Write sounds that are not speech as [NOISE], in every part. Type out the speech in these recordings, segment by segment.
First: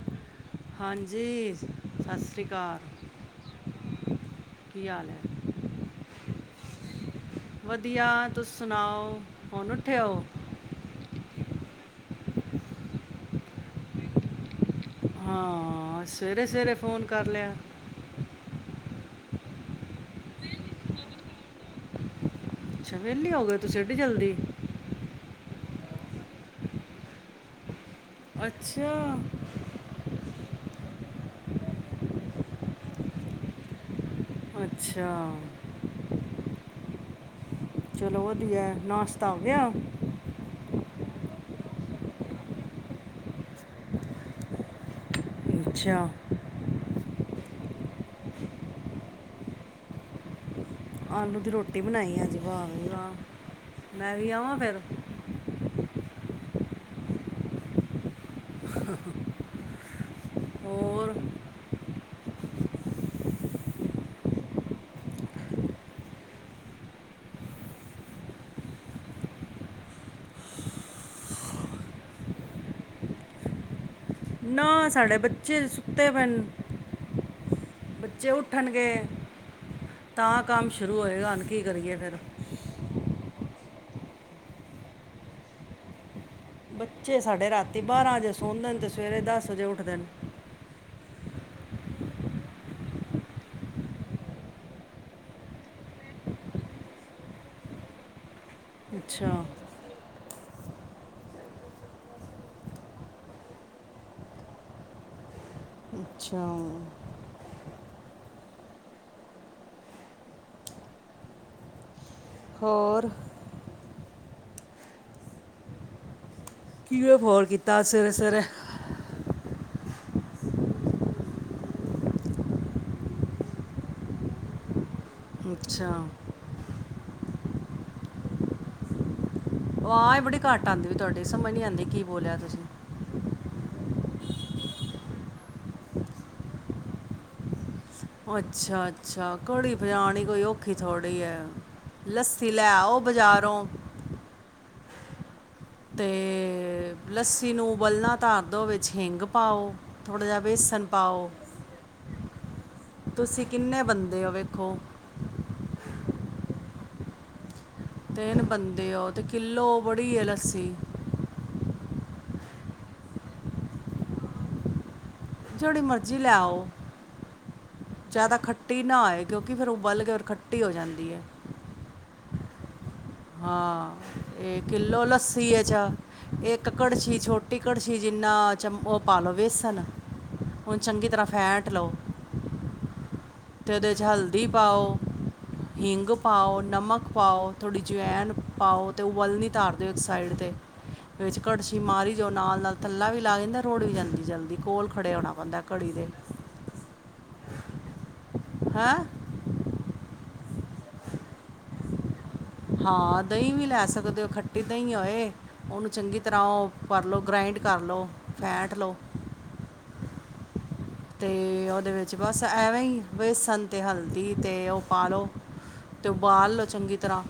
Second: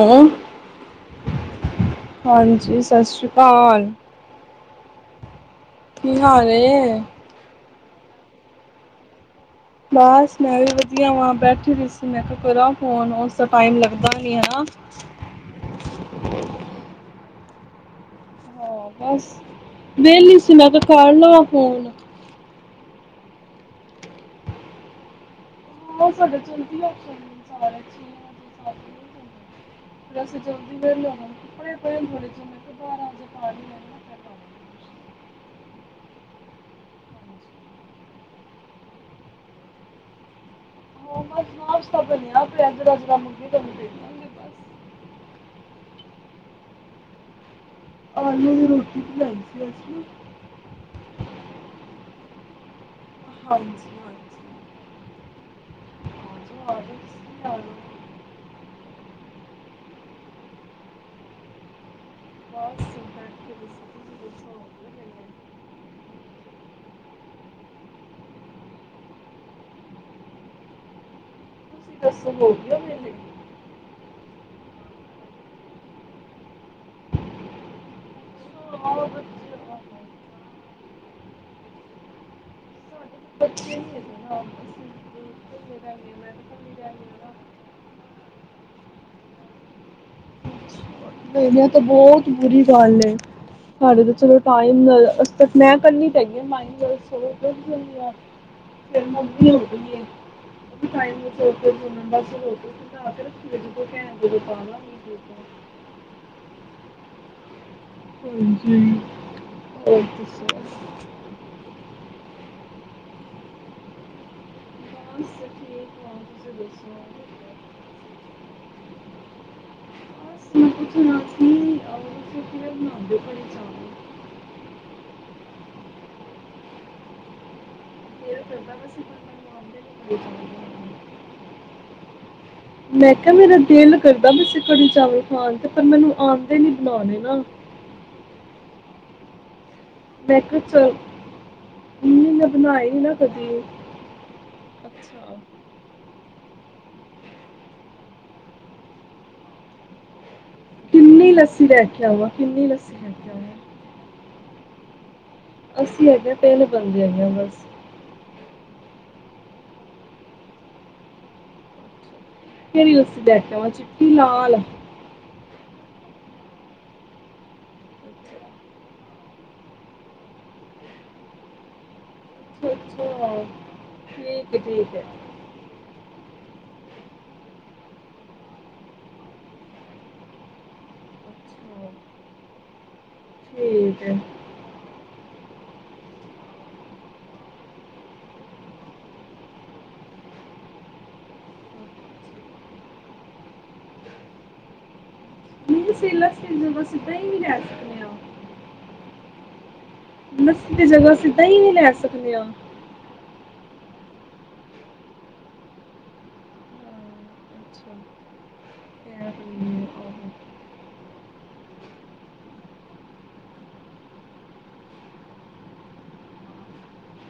Hello ਹਾਂਜੀ ਸਤਿ ਸ੍ਰੀ ਅਕਾਲ ਹਾਂਜੀ ਸਤਿ ਸ੍ਰੀ ਅਕਾਲ ਕੀ ਹਾਲ ਹੈ ਕੀ ਹਾਲ ਏ? ਵਧੀਆ ਤੁਸੀ ਸੁਣਾਓ ਹੁਣ ਉੱਠੇ ਹੋ ਬਸ ਮੈਂ ਵੀ ਵਧੀਆ ਵਾਂ ਬੈਠੀ ਰਹੀ ਸੀ ਮੈਂ ਕਿਹਾ ਕਰਾ ਫੋਨ ਉਸਦਾ ਟਾਈਮ ਲੱਗਦਾ ਨਹੀਂ ਹੈ ਨਾ ਹਾਂ ਸਵੇਰੇ ਸਵੇਰੇ ਫੋਨ ਕਰ ਲਿਆ ਹਾਂ ਬਸ ਵੇਹਲੀ ਸੀ ਮੈਂ ਕਿਹਾ ਕਰ ਲਵਾ ਫੋਨ ਅੱਛਾ ਵਿਹਲੀ ਹੋ ਗਏ ਤੁਸੀਂ ਐਡੀ ਜਲਦੀ ਬਸ ਅੱਜ ਜਲਦੀ ਹੋ ਗਏ ਆ ਸਾਰੇ ਅੱਛਾ ਜਲਦੀ ਵਿਰ ਲੜੇ ਪੜ ੋੜੇ ਬਾਰਾਂ ਵਜੇ ਪਾ ਅੱਛਾ ਚਲੋ ਵਧੀਆ ਏ ਨਾਸ਼ਤਾ ਹੋ ਗਿਆ ਹ ਬਸ ਨਾਸ਼ਤਾ ਬਣ ਦਾ ਪਿਆ ਦ ਜ ਮੁਗੀ ਤੁਹਾਨੂੰ ਦੇ ਹੁੰਦੀ ਬਸ ਛ ਔਰ ਮੈਂ ਦੀ ਰੋਟੀ ਵੀ ਲਈ ਸੀ ਵਸਨ ਆਲੂ ਦੀ ਰੋਟੀ ਬਣਾਈ ਆ ਜੀ ਵਾ ਮੈਂ ਵੀ ਆਵਾਂ ਫੇਿਰ ਹਾਂਜੀ [INAUDIBLE] ਹਰ ਸ ਕਰ ਹਾਂ ਹਾਂ ਹੋਰ ਬਸ ਪੁੋ ਤੁਸੀਂ ਹੋ ਗਏ ਓ ਮੇਨ ਹਾਂ ਸਾਡੇ ਬੱਚੇ ਸੁੱਤੇ ਭਏ ਨੇ ਬੱਚੇ ਉੱਠਣਗੇ ਤਾਂ ਕੰਮ ਸ਼ੁਰੂ ਸ਼ੁਰੂ ਹੋਏਗਾ ਕੀ ਕਰੀਏ ਫੇਰ ਬੱਚੇ ਮ ਬੱਚੇ ਸਾਡੇ ਰਾਤੀ ਵਜੇ ਸੌਂਦੇ ਨੇ ਤੇ ਸਵੇਰੇ ਦਸ ਵਜੇ ਉੱਠਦੇ ਨੇ ਨਹੀਂ ਏਹ ਤਾਂ ਬਹੁਤ ਬੁਰੀ ਗੱਲ ਸਾਡੇ ਤੇ ਚਲੋ ਟਾਈਮ ਅੱਜ ਤੱਕ ਮੈਂ ਕਹਿਣੀ ਤਾਂ ਹੈਗੀ ਹ ਫਿਰ ਅੱਛਾ ਮੰਮੀ ਹੁੰਦੀ ਹੈ ਟਾਈਮ ਸੋ ਬਸ ਹ ਅੱਛਾ ਹਾਂਜੀ ਹੋਰ ਦਸੋ ਹੋਰ ਬੱ ਠੀਕ ਐ ਕਿਵੇਂ ਫੋਨ ਕੀਤਾ ਸਵੇਰੇ ਸਵੇਰੇ ਬੈਂ ਪੁੱਛਣਾ ਸੀ ਤੁਸੀ ਜਿਹੜੇ ਬਣਾਉਂਦੇ ਪਏ ਚਾਵਲ ਅੱਛਾ ਫੇਰਾ ਬਣ ਦਾ ਬ ਸੀ ਆਹ ਇਹ ਬੜੀ ਘੱਟ ਆਉਂਦੀ ਵੀ ਤੁਹਾਡੀ ਸਮਝ ਨਹੀਂ ਆਉਂਦੀ ਕੀ ਬੋਲਿਆ ਤੁਸੀਂ ਮੈਂ ਕਿਹਾ ਮੇਰਾ ਦਿਲ ਕਰਦਾ ਵੈਸੇ ਕੜੀ ਚਾਵਲ ਖਾਣ ਤੇ ਪਰ ਮੈਨੂੰ ਆਉਂਦੇ ਨੀ ਬਣਾ ਦੇ ਨਾ ਅੱਛਾ ਅੱਛਾ ਕੜੀ ਬਨਾਨੀ ਮੈਂ ਕੋਈ ਕਿਹਾ ਔਖੀ ਚਲ ਥੋੜ੍ਹੀ ਹੈ ਮੰਮੀ ਮੈਂ ਲੱਸੀ ਲੈ ਬਣਾਏ ਆਓ ਬਜ਼ਾਰੋਂ ਅੱਛਾ ਤੇ ਲੱਸੀ ਨੂੰ ਓਬਲਣਾ ਧਰ ਦੋ ਵਿੱਚ ਹਿੰਗ ਪਾਓ ਥੋੜ੍ਹਾ ਜਿਹਾ ਵੇਸਣ ਕਿੰਨੀ ਪਾਓ ਲੱਸੀ ਲੈ ਕੇ ਆਵਾਂ ਕਿੰਨੀ ਲੱਸੀ ਲੈ ਕੇ ਤੁਸੀਂ ਕਿੰਨੇ ਬੰਦੇ ਹੋ ੱਖੋ ਅੱਸੀਂ ਹੈਗੇ ਤਿੰਨ ਬੰਦੇ ਹੈਗੇ ਆ ਬਸ ਤਿੰਨ ਬੰਦੇ ਉਹ ਤੇ ਕਿੱਲੋ ਬੜੀ ਹੈ ਲੱਸੀ ਲਸੀ ਆ ਚਿੱਟੀ ਲਾਲ ਜਿਹੜੀ ਮਰਜ਼ੀ ਲੈ ਆਓ ਜ਼ਿਆਦਾ ਖੱਟੀ ਨਾ ਆਏ ਕਿਉਂਕਿ ਫਿਰ ਉਬਲ ਕੇ ਫਿਰ ਖੱਟੀ ਹੋ ਜਾਂਦੀ ਹੈ ਅੱ ਹਾਂ ਇਹ ਹੈ ਕਿੋਲੌ ਲੱਸੀ ਅੱਛਾ ਇੱਕ ਇੱਕ ਘੜਛੀ ਛੋਟੀ ਕੜਛੀ ਜਿੰਨਾ ਚਮ ਉਹ ਪਾਾਲ ਲਓ ਬੇਸਣ ਓਨੂੰ ਚੰਗੀ ਤਰ੍ਹਾਂ ਫੈਟ ਲਓ ਤੇ ਉਹਦੇ ਠੀਕ ' ਹੈ ਹਲਦੀ ਪਾਓ। ਹਿੰਗ ਪਾਓ ਨਮਕ ਪਾਓ ਥੋੜ੍ਹੀ ਜਵਾਇਨ ਪਾਓ ਤੇ ਉ ਵੱਲ ਨ ਤਾਰ ਦਿਓ ਇੱਕ ਸਾਈਡ ਤੇ ਵਿੱਚ ਘੜਸੀ ਮਾਰੀ ਜਾਓ ਨਾਲ ਨਾਲ ਥੱਲਾ ਵੀ ਲਾਗ ਜਾਂਦਾ ਰੋਡ ਵੀ ਜਲਦੀ ਜਲਦੀ ਕੋਲ ਖੜੇ ਹੋਉਣਾ ਪੈਂਦਾ। ਘੜੀ ਮ ਦੇ ਸੀਲਾ ਸੀ ਬਸੀ ਪ ਵੀ ਲੈ ਸਕਦੇ ਹੋ। ਹੈਂ। ਬਸੀ ਦੀ ਜਗ੍ਹ ਅਸੀਿੱਦਾਂ ਹੀ ਨ ਲੈ ਸਕਦੇ ਹਾਂ। ਹਾਂ ਦਹੀਂ ਵੀ ਲੈ ਸਕਦੇ ਹੋ ਖੱਟੀ ਦਹੀਂ ਹੋਏ ਉਹਨੂੰ ਚੰਗੀ ਤਰ੍ਹਾਂ ਉਹ ਭਰ ਲਉ ਗ੍ਰਾਇੰਡ ਕਰ ਲਉ ਫੈਂਟ ਲਓ। ਕਹਿ ਰਹੀ ਹੈ, ਆਹੋ। ਤੇ ਉਹਦੇ ਵਿੱਚ ਬਸ ਐਵੇਂ ਹੀ ਬੇਸਣ ਤੇ ਹਲਦੀ ਤੇ ਉਹ ਪਾ ਲਓ ਤੇ ਉਬਾਲ ਲਓ ਚੰਗੀ ਤਰ੍ਹਾਂ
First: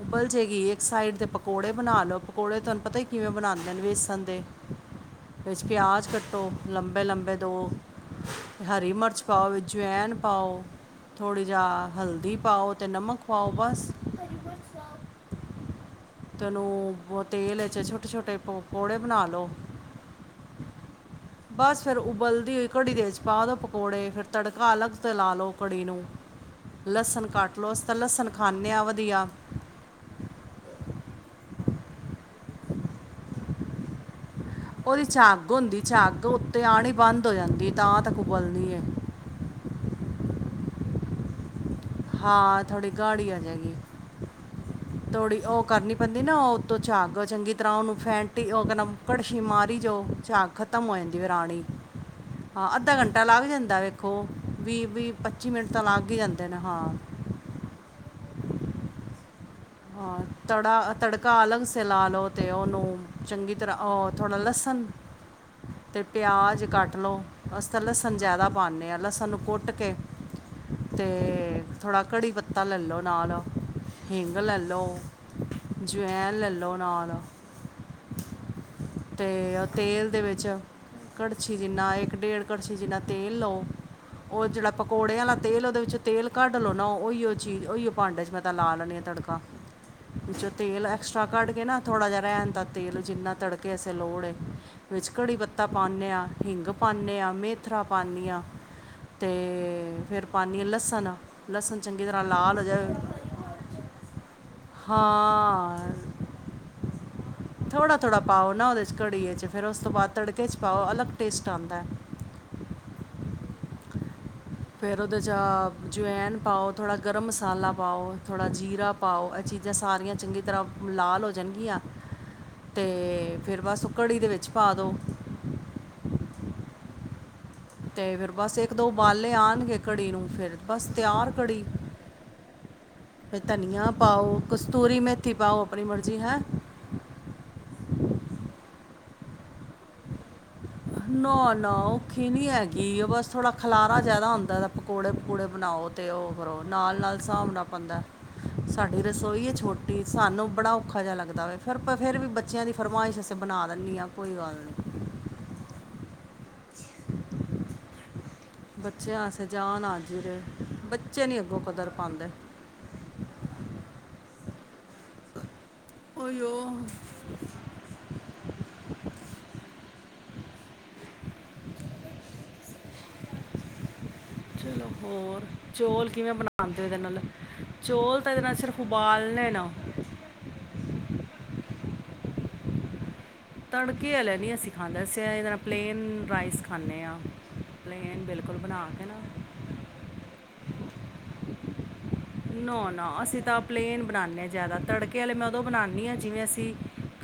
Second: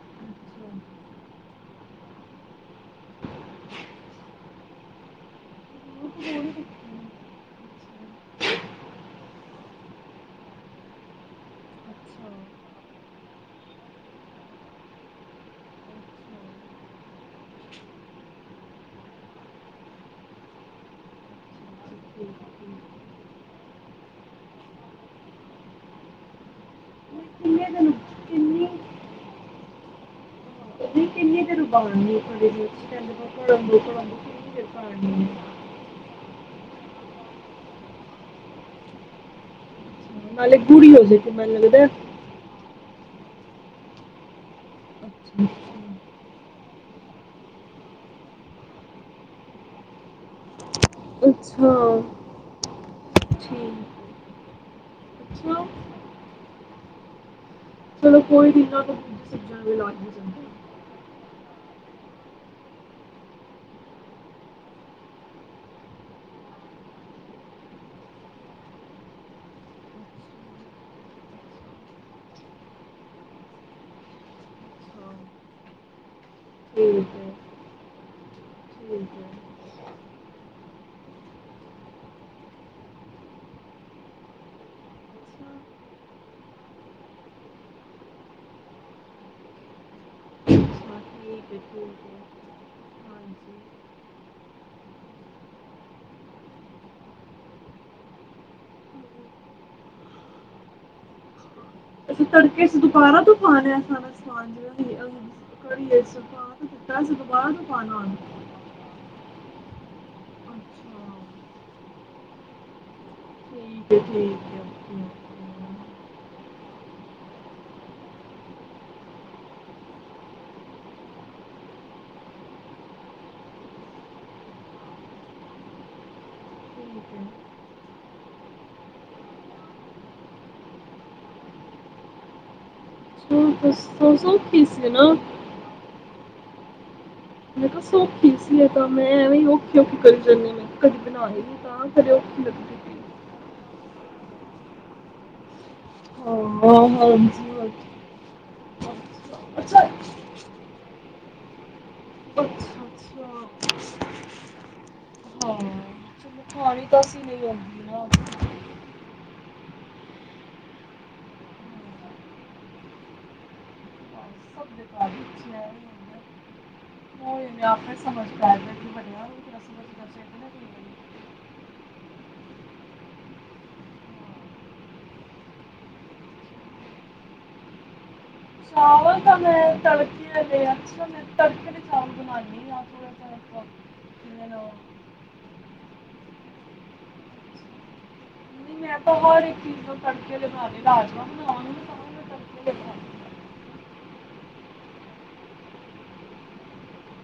ਉਬਲ ਜਾਗੀ ਇੱਕ ਸਾਈਡ ਦੇ ਪਕੌੜੇ ਬਣਾ ਲਓ ਪਕੌੜੇ ਤੁਹਾਨੂੰ ਪਤਾ ਹੀ ਕਿਵੇਂ ਬਣਾਉਂਦੇ ਨੇ ਬੇਸਣ ਦੇ ਵਿੱਚ ਪਿਆਜ ਕੱਟੋ ਲੰਬੇ ਲੰਬੇ ਦੋ ਹਰੀ ਮਿਰਚ ਪਾਓ ਵਿੱਚ ਜਇਨ ਪਾਓ ਥੋੜ੍ਹੀ ਜਿਹਾ ਹਲਦੀ ਪਾਓ ਅਤੇ ਨਮਕ ਪਾਓ ਬਸ। ਤ ਉਹਨੂੰ ਤੇਲ ਵਿੱਚ ਛੋਟੇ ਛੋਟੇ ਪਕੌੜੇ ਬਣਾ ਲਓ ਬਸ ਫਿਰ ਉਬਲਦੀ ਹੋਈ ਘੜੀ ਦੇ ਵਿੱਚ ਪਾ ਦਉ ਪਕੌੜੇ ਫਿਰ ਤੜਕਾ ਅਲੱਗ ਤੋਂ ਲਾ ਲਓ ਘੜੀ ਨੂੰ ਲਸਣ ਨਹੀਂ, ਕੱਟ ਕਿੰਨੇ ਲਓ ਅ ਦਿਨ ਤਾਂ ਲਸਣ ਕਿੰਨੀ ਖਾਂਦੇ ਹਾਂ ਵਧੀਆ। ਰ ਬ ਉਹਦੀ ਚ ਅੱਗ ਹੁੰਦੀ ਚ ਅੱਗ। ਅਤੇ ਆਉਣੀ ਬੰਦ ਹੋ ਜਾਂਦੀ ਤਾਂ ਤ ਉਬਲਦੀ ਹੈ। ਨਾਲਾਲੇ ਗੁੜੀ ਹੋ ਸਕ ਇੱਕ ਮਨ ਲਗਦਾ ਹੈ। ਹਾਂ ਥੋੜੀ ਗਾੜੀ ਆ ਜਾਏਗੀ ਥੋੜੀ ਉਹ ਕਰਨੀ ਪੈਂਦੀ ਨਾਤੋਂ ਝਾਕ ਚੰਗੀ ਤਰ੍ਹਾਂ ਉਹਨੂੰ ਫੈਂਟੀ ਉਹ ਕਹਿੰਦਾ ਘੜਸ਼ੀ ਮਾਰੀ ਜੋ ਝਾਕ ਖਤਮ ਹੋ ਜਾਂਦੀ। ਫਿਰ ਆਣੀ ਪਿੱਛੋ। ਹਾਂ ਅੱਧਾ ਘੰਟਾ ਲੱਗ ਜਾਂਦਾ ਵੇਖੋ ਵੀਹ ਵੀਹ ਪੱਚੀ ਮਿੰਟ ਤਾਂ ਲੱਗ ਹੀ ਜਾਂਦੇ ਨੇ। ਹਾਂ। ਚਲੋ ਕੋਈ ਨ ਨਾਲ। ਹਾਂ ਤੜਾ ਤੜਕਾ ਆਲੰਗ ਸ ਲਾ ਲਉ ਅਤੇ ਉਹਨੂੰ ਚੰਗੀ ਤਰ੍ਹਾਂ ਥੋੜ੍ਹਾ ਲਸਣ ਅਤੇ ਪਿਆਜ਼ ਕੱਟ ਲਉ ਅ ਤਾਂ ਲਸਣ ਜ਼ਿਆਦਾ ਪਾਉਂਦੇ ਹਾਂ ਲਸਣ ਨੂੰ ਕੁੱਟ ਕੇ ਅਤੇ ਥੋੜ੍ਹਾ ਕੜੀ ਪੱਤਾ ਲੈ ਲਉ ਨਾਲ ਹਿੰਗ ਗ ਲੈ ਲਓ ਜਵੈਨ ਲੈ ਲਓ ਨਾਲ ਤੇ ਤੇਲ ਦੇ ਵਿੱਚ ਕੜਛੀ ਜਿੰਨਾ ਇੱਕ ਡੇਢ ਕੜਛੀ ਜਿੰਨਾ ਤੇਲ ਲਓ ਉਹ ਜਿਹੜਾ ਪਕੌੜੇ ਵਾਲਾ ਤੇਲ ਉਹਦੇ ਵਿੱਚ ਤੇਲ ਕੱਢ ਲਉ ਨਾ ਚੀਜ਼ ਭਾਂਡੇ 'ਚ ਮੈਂ ਲ ਲ ਬ ਬ ਕ ਬ ਰ ਬ ਬ ਬ ਬ ਬ ਬ। ਅਂ ਤੜਕੇ ਚ ਦੁਬਾਰਾ ਤੁਫਾਨ ਆ ਾਂਜ ਦੀੰ ਘੀਏਾਂ ਹਾਂ ਦਿੱਤਾਖਬਾਹ ਤੋਂ ਪਾਾਨ ਨੂੰ ਏ ' ਫਿਰ ਉਸ ਤੋਂ ਬਾਅਦ ਤੜਕੇ ' ਪਾਓ ਅਲੱਗ ਟੇਸਟ ਆਉਂਦਾ ਹੈ। ਠੀਕ ਠੀਕ। ਫਿਰ ਉਹਦੇ 'ਚ ਜਵਾਇਨ ਪਾਓ ਥੋੜ੍ਹਾ ਗਰਮ ਮਸਾਲਾ ਪਾਓ ਥੋੜ੍ਹਾ ਜੀਰਾ ਪਾਓ ਇਹ ਚੀਜ਼ਾਂ ਸਾਰੀਆਂ ਚੰਗੀ ਤਰ੍ਹਾਂ ਲਾਲ ਹੋ ਜਾਣਗੀਆਂ ਅਤੇ ਫਿਰ ਬਸ ਕੜੀ ਦੇ ਵਿੱਚ ਪਾ ਦਿਉ। ਤੇ ਫਿਰ ਬਸ ਇੱਕ ਦੋ ਬਾਲੇ ਆਉਣਗੇ ਘੜੀ ਨੂੰ ਫਿਰ ਬਸ ਤਿਆਰ ਘੜੀ ਅੱਛਾ ਤਾਂ ਧਨੀਆ ਸੌ ਸੌ ਪਾਓ ਖੀਸੀ ਕਸਤੂਰੀ ਨਾ ਮੇਥੀ ਪਾਓ ਆਪਣੀ ਮਰਜ਼ੀ ਜੀ ਹਾਂ। ਮੈਂ ਕਿਹਾਸ ਔਖੀ ਸੀ ਇਹ ਤਾਂ ਮੈਂ ਐਵੇਂ ਔਖੀ ਔਖੀ ਕਰੀ। ਜਾਂਦੀ ਹਾਂ। ਮੈਂ ਕਿਹਾ ਕਦੀ ਬਣਾਈ ਨਾ ਨਹੀਂ ਨਾ ਤਾਂ ਕਦੇ ਔਖੀ ਨੀ ਲੱਗਦੀ ਪਈ ਹੈਗੀ ਉਹ ਬਸ ਥੋੜਾ ਖਲਾਰਾ ਜ਼ਿਆਦਾ ਹੁੰਦਾ ਤਾਂ ਪਕੌੜੇ ਪਕੌੜੇ ਬਣਾਓ। ਤੇ ਉਹ ਕਰੋ ਹਾਂ ਨਾਲ ਨਾਲ ਹਾਂਜੀ ਹਭਣਾ ਪੈਂਦਾ। ਸਾਡੀ ਰਸੋਈ ਹੈ ਛੋਟੀ ਸਾਨੂੰ ਬੜਾ ਔਖਾ ਜਿਹਾ ਲੱਗਦਾ ਵਵੇ ਫਿਰ ਫਿਰ ਵੀ ਬੱਚਿਆਂ ਦੀ ਫਰਮਾਇਸ਼ ਅਸੀਂ ਬਣਾ ਦੈਂਦੇ ਹਾਂ ਕੋਈ ਗੱਲ ਨਹੀਂ। ਬੱਚਿਆਂ ਵਸ ਜਾਣ ਆਜੀ ਰ ਬੱਚੇ ਨੀ ਅੱਗੋਂ ਕਦਰ ਪਉਂਦੇ। ਹੋਓ। ਸਮਝਦਾ ਮ। ਚਲੋ ਹੋਰ ਚੌਲ ਕਿਵੇਂ ਬਣਾਂਦੇ ਇਹਦੇ ਨਾਲ ਚੋਲ ਤਾਂ ਇਹਦੇ ਨਾਲ ਸਿਰਫ ਉਬਾਲਨੇ ਨਾ [UNINTELLIGIBLE] [INAUDIBLE] ਤੜਕੇ ਵਾਲਾ ਨਹੀਂ ਅਸੀਂ ਖਾਂਦੇ ਅਸੀਂ ਇਹਦੇ ਨਾਲ ਪਲੇਨ ਰਾਈਸ ਖਾਂਦੇ ਆ। ਨਹੀਂ ਬਿਲ ਨਹੀਂ ਮੈਂ ਤਾਂ ਹਰ ਇੱਕ ਚੀਜ਼ ਨੂੰ ਤੜਕੇ ਦੇ [INAUDIBLE] ਨਾ ਨਾ ਅਸੀਂ ਤਾਂ ਪਲੇਨ ਬਣਾਣੇ ਹਾਂ ਜ਼ਿਆਦਾ ਤੜਕੇ ਵਾਲੇ ਮੈਂ ਉਦੋਂ ਬਣਾਣੀ ਹਾਂ ਜਿਵੇਂ ਅਸੀਂ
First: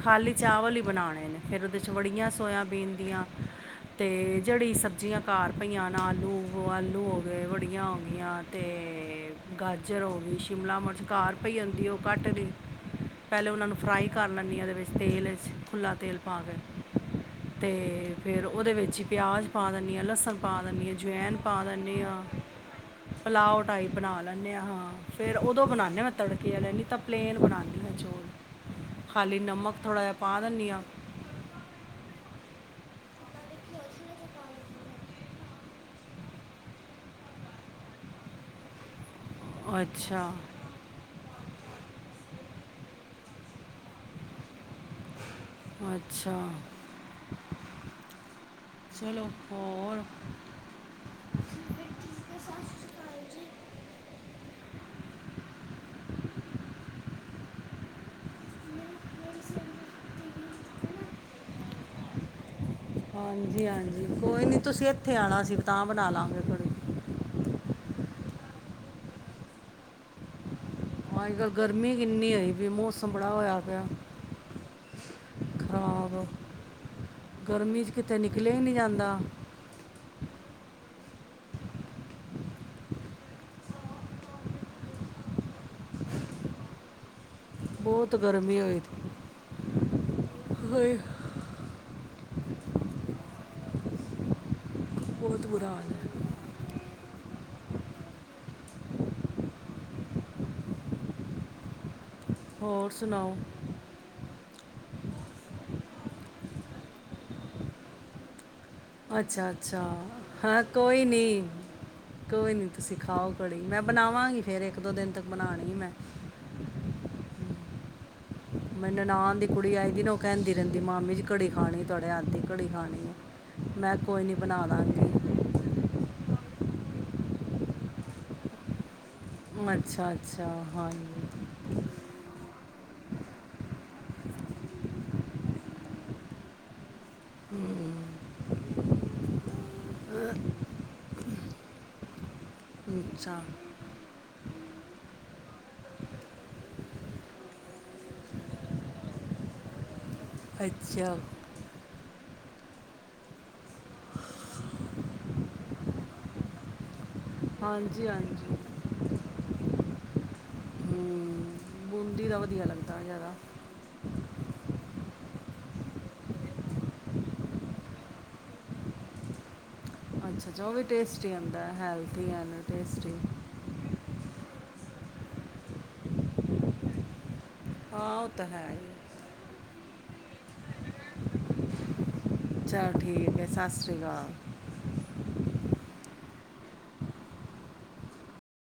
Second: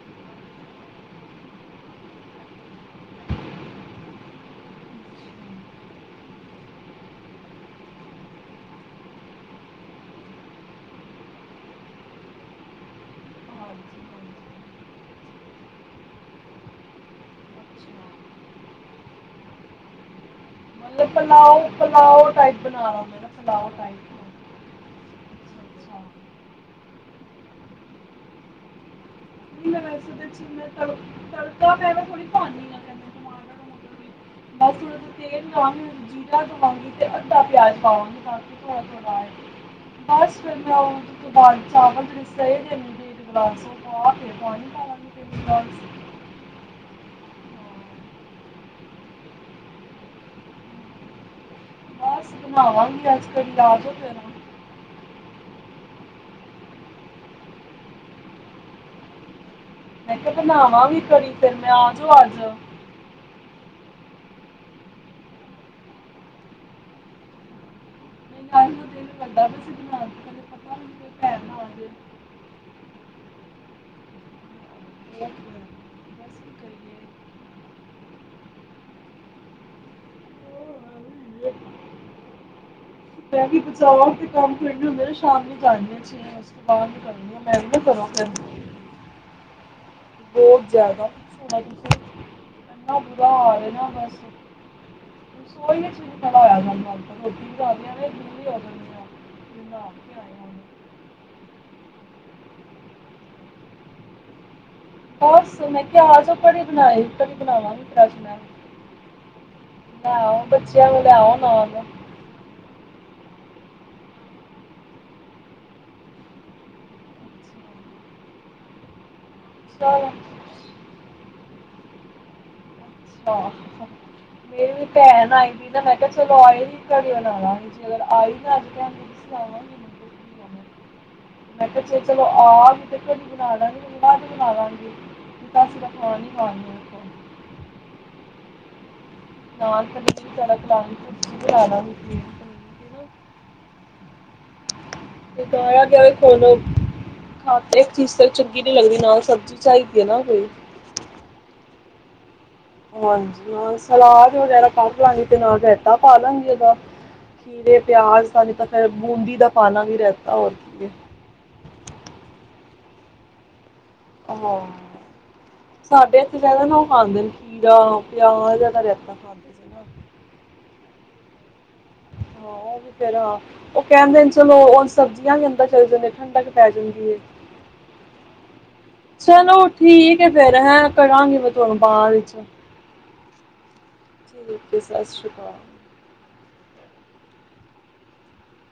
ਖਾਲੀ ਚਾਵਲ ਹੀ ਬਣਾਣੇ ਨੇ ਫਿਰ ਉਹਦੇ 'ਚ ਵੜੀਆਂ ਸੋਇਆਬੀਨ ਦੀਆਂ ਅਤੇ ਜਿਹੜੀ ਸਬਜ਼ੀਆਂ ਘਰ ਪਈਆਂ ਨਾ ਆਲੂ ਆਲੂ ਹੋ ਗਏ ਵੜੀਆਂ ਹੋ ਗਈਆਂ ਅਤੇ ਗਾਜ ਰ ਹੋ ਗਈ ਸ਼ਿਮਲਾ ਮਿਰਚ ਘਰ ਪਈ ਜਾਂਦੀ ਉਹ ਘੱਟ ਕੇ ਪਹਿਲੇ ਉਹਨਾਂ ਨੂੰ ਫਰਾਈ ਕਰ ਲੈਣੀ ਹਾਂ ਉਹਦੇ ਵਿੱਚ ਖੁੱਲਾ ਤੇਲ ਪਾ ਕੇ ਅਤੇ ਫਿਰ ਉਹਦੇ ਵਿੱਚ ਪਿਆਜ਼ ਪਾ ਦਿੰਦੀ ਹਾਂ ਲਸਣ ਪਾ ਦਿੰਦੀ ਹਾਂ। ਅਜਵੈਨ ਪਾ ਲੈਣੇ ਹਾਂ ਪੁਲਾਓ ਟਾਈਪ ਬਣਾ ਲੈਣੇ ਹਾਂ। ਫਿਰ ਉਦੋਂ ਬਣਾਣੇ ਆ ਮੈਂ ਤੜਕੇ ਵਾਲੇ ਨਹੀਂ ਤਾਂ ਪਲੇਨ ਬਣਾਨੀ ਆ ਮੈਂ ਚੌਲ। ਨਮਕ ਥੋੜ੍ਹਾ ਵੈਸੇ ਜਿਹਾ ਤਾਂ ਪਾ ਚਿੰਨ ਦਿੰਦੀ ਹਾਂ ਤੜ [UNINTELLIGIBLE] ਸੀਂ ਤੇਲ ਪ [INAUDIBLE] ਅੱਛਾ ਬਸ ਫਿਰ ਮੈਂ ਓਹਦੇ ਤੋਂ ਬਾਅਦ ਚਾਵਲ ਜਿਹੜੀ ਸਹੇ ਦੇ ਮੁ ਇੱਕ ਗਲਾਸ ਪਾ ਕੇ ਪਾਣੀ ਪਾਵਾਂਗੀ ਅੱਛਾ ਚਲੋ ਹੋਰ [UNINTELLIGIBLE] ਮੈਂ ਕਿਹਾ ਬਣਾਵਾਂ ਵੀ ਘੜੀ ਫੇਿਰ ਮੈਂ ਆ ਜੋਓ ਅੱਜ ਹਾਂਜੀ ਹਾਂਜੀ ਕੋਈ ਨੀ ਤੁਸੀਂ ਇੱਥੇ ਆਉਣਾ ਸੀ ਤਾਂ ਬਣਾ ਲਾਂਗੇ ਤੁੜੀ ਪੱਦਾ ਵੀ ਅੱਜ ਕੱਲ ਗਰਮੀ ਕਿੰਨੀ ਆਈ ਵੀ ਮੌਸਮ ਬੜਾ ਹੋਇਆ ਪਿਆ। ਖਰਾਬ ਗਰਮੀ ਚ ਕਿਤੇ ਨਿਕਲੇ ਨੀ ਜਾਂਦਾ। ਕਹਿ ਕੇ ਬਹਚਾਓ ਤੇ ਕੰਮ ਕਰਨੇ ਹੁੰਦੇ ਨੇ ਸ਼ਾਮ ਨੂੰ। ਉਸ ਤੋਂ ਬਾਅਦ ਮੈਂ ਵੀ ਨਾ ਬਹੁਤ ਕਰ ਗਰਮੀ ਹੋਈ ਥੀ ਬਹੁਤ ਬਹੁਤ ਹਾਏ ਜਿਆਦਾ ਇਨਾ ਜਿਆਦਾ ਬੁਰਾ ਹਾਲ ਬਹੁਤ ਬੁਰਾ ਹਾਲ ਹੈ [INAUDIBLE] ਹੋਰ ਸੁਣਾਓ। ਬੱਸ ਮੈਂ ਕਿਹਾ ਆ ਜਾਓ ਕੜੀ ਬਣਾਈ ਕੜੀ ਬਣਾਵਾਂਗੀ ਅੱਜ ਮੈਂ। ਅੱਛਾ ਅੱਛਾ, ਹਾਂ ਕੋਈ ਨੀ ਕੋਈ ਨੀ। ਸਿਖਾਓ ਘੜੀ ਮੈਂ ਬਣਾਵਾਂਗੀ ਫੇਰ ਇੱਕ ਦੋ ਦਿਨ ਤੱਕ ਬਣਾਣੀ ਮੈਂ। ਮੇਰੀ ਨਨਾਣ ਦੀ ਕੁੜੀ ਆਈ ਦੀ ਨਾ ਉਹ ਕਹਿੰਦੀ ਰਹਿੰਦੀ ਮਾਮੀ ਜੀ ਕੜੀ ਖਾਣੀ ਤੁਹਾਡੇ ਹੱਥ ਦੀ ਘੜੀ ਖਾਣੀ। ਹੈ ਅੱ ਮੈਂ ਕੋਈ ਨਹੀਂ ਬਣਾ ਮੇਰੀ ਵੀ ਭੈਣ ਦਾਂਗੀ ਆਈਦੀ ਨਾ ਮੈਂ ਕਿਹਾ ਚਲੋ ਆਏ। ਕੜੀ [INAUDIBLE] ਅੱਛਾ ਅੱਛਾ ਹਾਂਜੀ ਮੈਂ ਕਿਹਾ ਚਲੋ ਆ ਵੀ ਤੇ ਤੁਡੀ ਬਣਾ ਲਵਾਂਗੇ ਬਾਅ ਚ ਬਣਾ ਲਾਂਗੇ ਤਾਂਸੀ ਤਾਂ ਖਾਣੀ [UNINTELLIGIBLE] ਹਮ ਨਾਲ [UNINTELLIGIBLE] ਹਮ [UNINTELLIGIBLE] ਹਾਂ [UNINTELLIGIBLE] ਇੱਕ ਚੀਜ਼ ਤੇ ਚੰਗੀ ਨੀ ਲੱਗਦੀ, ਨਾਲ ਸਬਜ਼ੀ ਚਾਹੀਦੀ ਹੈ ਨਾ ਕੋਈ। ਅੱਛਾ ਹਾਂਜੀ ਹੋਰ ਸਲਾਦ ਵਗੈਰਾ ਕੱਟ ਲਵਾਂਗੀ ਤੇ ਨਾਲ ਰਾਇਤਾ। ਪਾਲਾਂਗੇ ਉਹਦਾ ਖੀਰੇ, ਹਾਂਜੀ ਪਿਆਜ ਦਾ ਤਾਂ ਨਹੀਂ ਹਾਂਜੀ ਤਾਂ ਫਿਰ ਬੂੰਦੀ ਦਾ ਪਾ ਲਵਾਂਗੀ ਰਾਇਤਾ ਹੋਰ ਕੀ ਹੈ। ਹੂੰ ਬੂੰਦੀ ਦਾ ਵਧੀਆ ਜ਼ਿਆਦਾ ਹਮ ਸਾਡੇ ਇਥੇ ਜਿਆਦਾ ਨਾ ਉਹ ਖਾਂਦੇ ਨੇ ਖੀਰਾ ਪਿਆਜ ਦਾ ਰਾਇਤਾ ਖਾਂਦੇ ਨੇ। ਅੱਛਾ ਅੱਛਾ ਉਹ ਵੀ ਟੇਸਟੀ ਹੁੰਦਾ ਹਾਂ ਉਹ ਵੀ ਫਿਰ ਹਾਂ ਉਹ ਕਹਿੰਦੇ ਨੇ ਚਲੋ ਉਹ ਸਬਜ਼ੀਆਂ ਵੀ ਹੁੰਦੀ ਚਲਦੇ ਠੰਡਕ ਪੈ ਜਾਂਦੀ ਏ ਹਾਂ ਉਹ ਤਾਂ ਹੈ ਹੀ। ਚਲੋ ਠੀਕ ਹੈ ਫੇਰ ਹੈ ਕਰਾਂਗੀ ਮੈਂ ਤੁਹਾਨੂੰ ਬਾਅਦ ਵਿੱਚ ਸਸ [UNINTELLIGIBLE] ਠੀਕ ਹੈ ਸਤਿ ਸ਼੍ਰੀ ਅਕਾਲ [UNINTELLIGIBLE]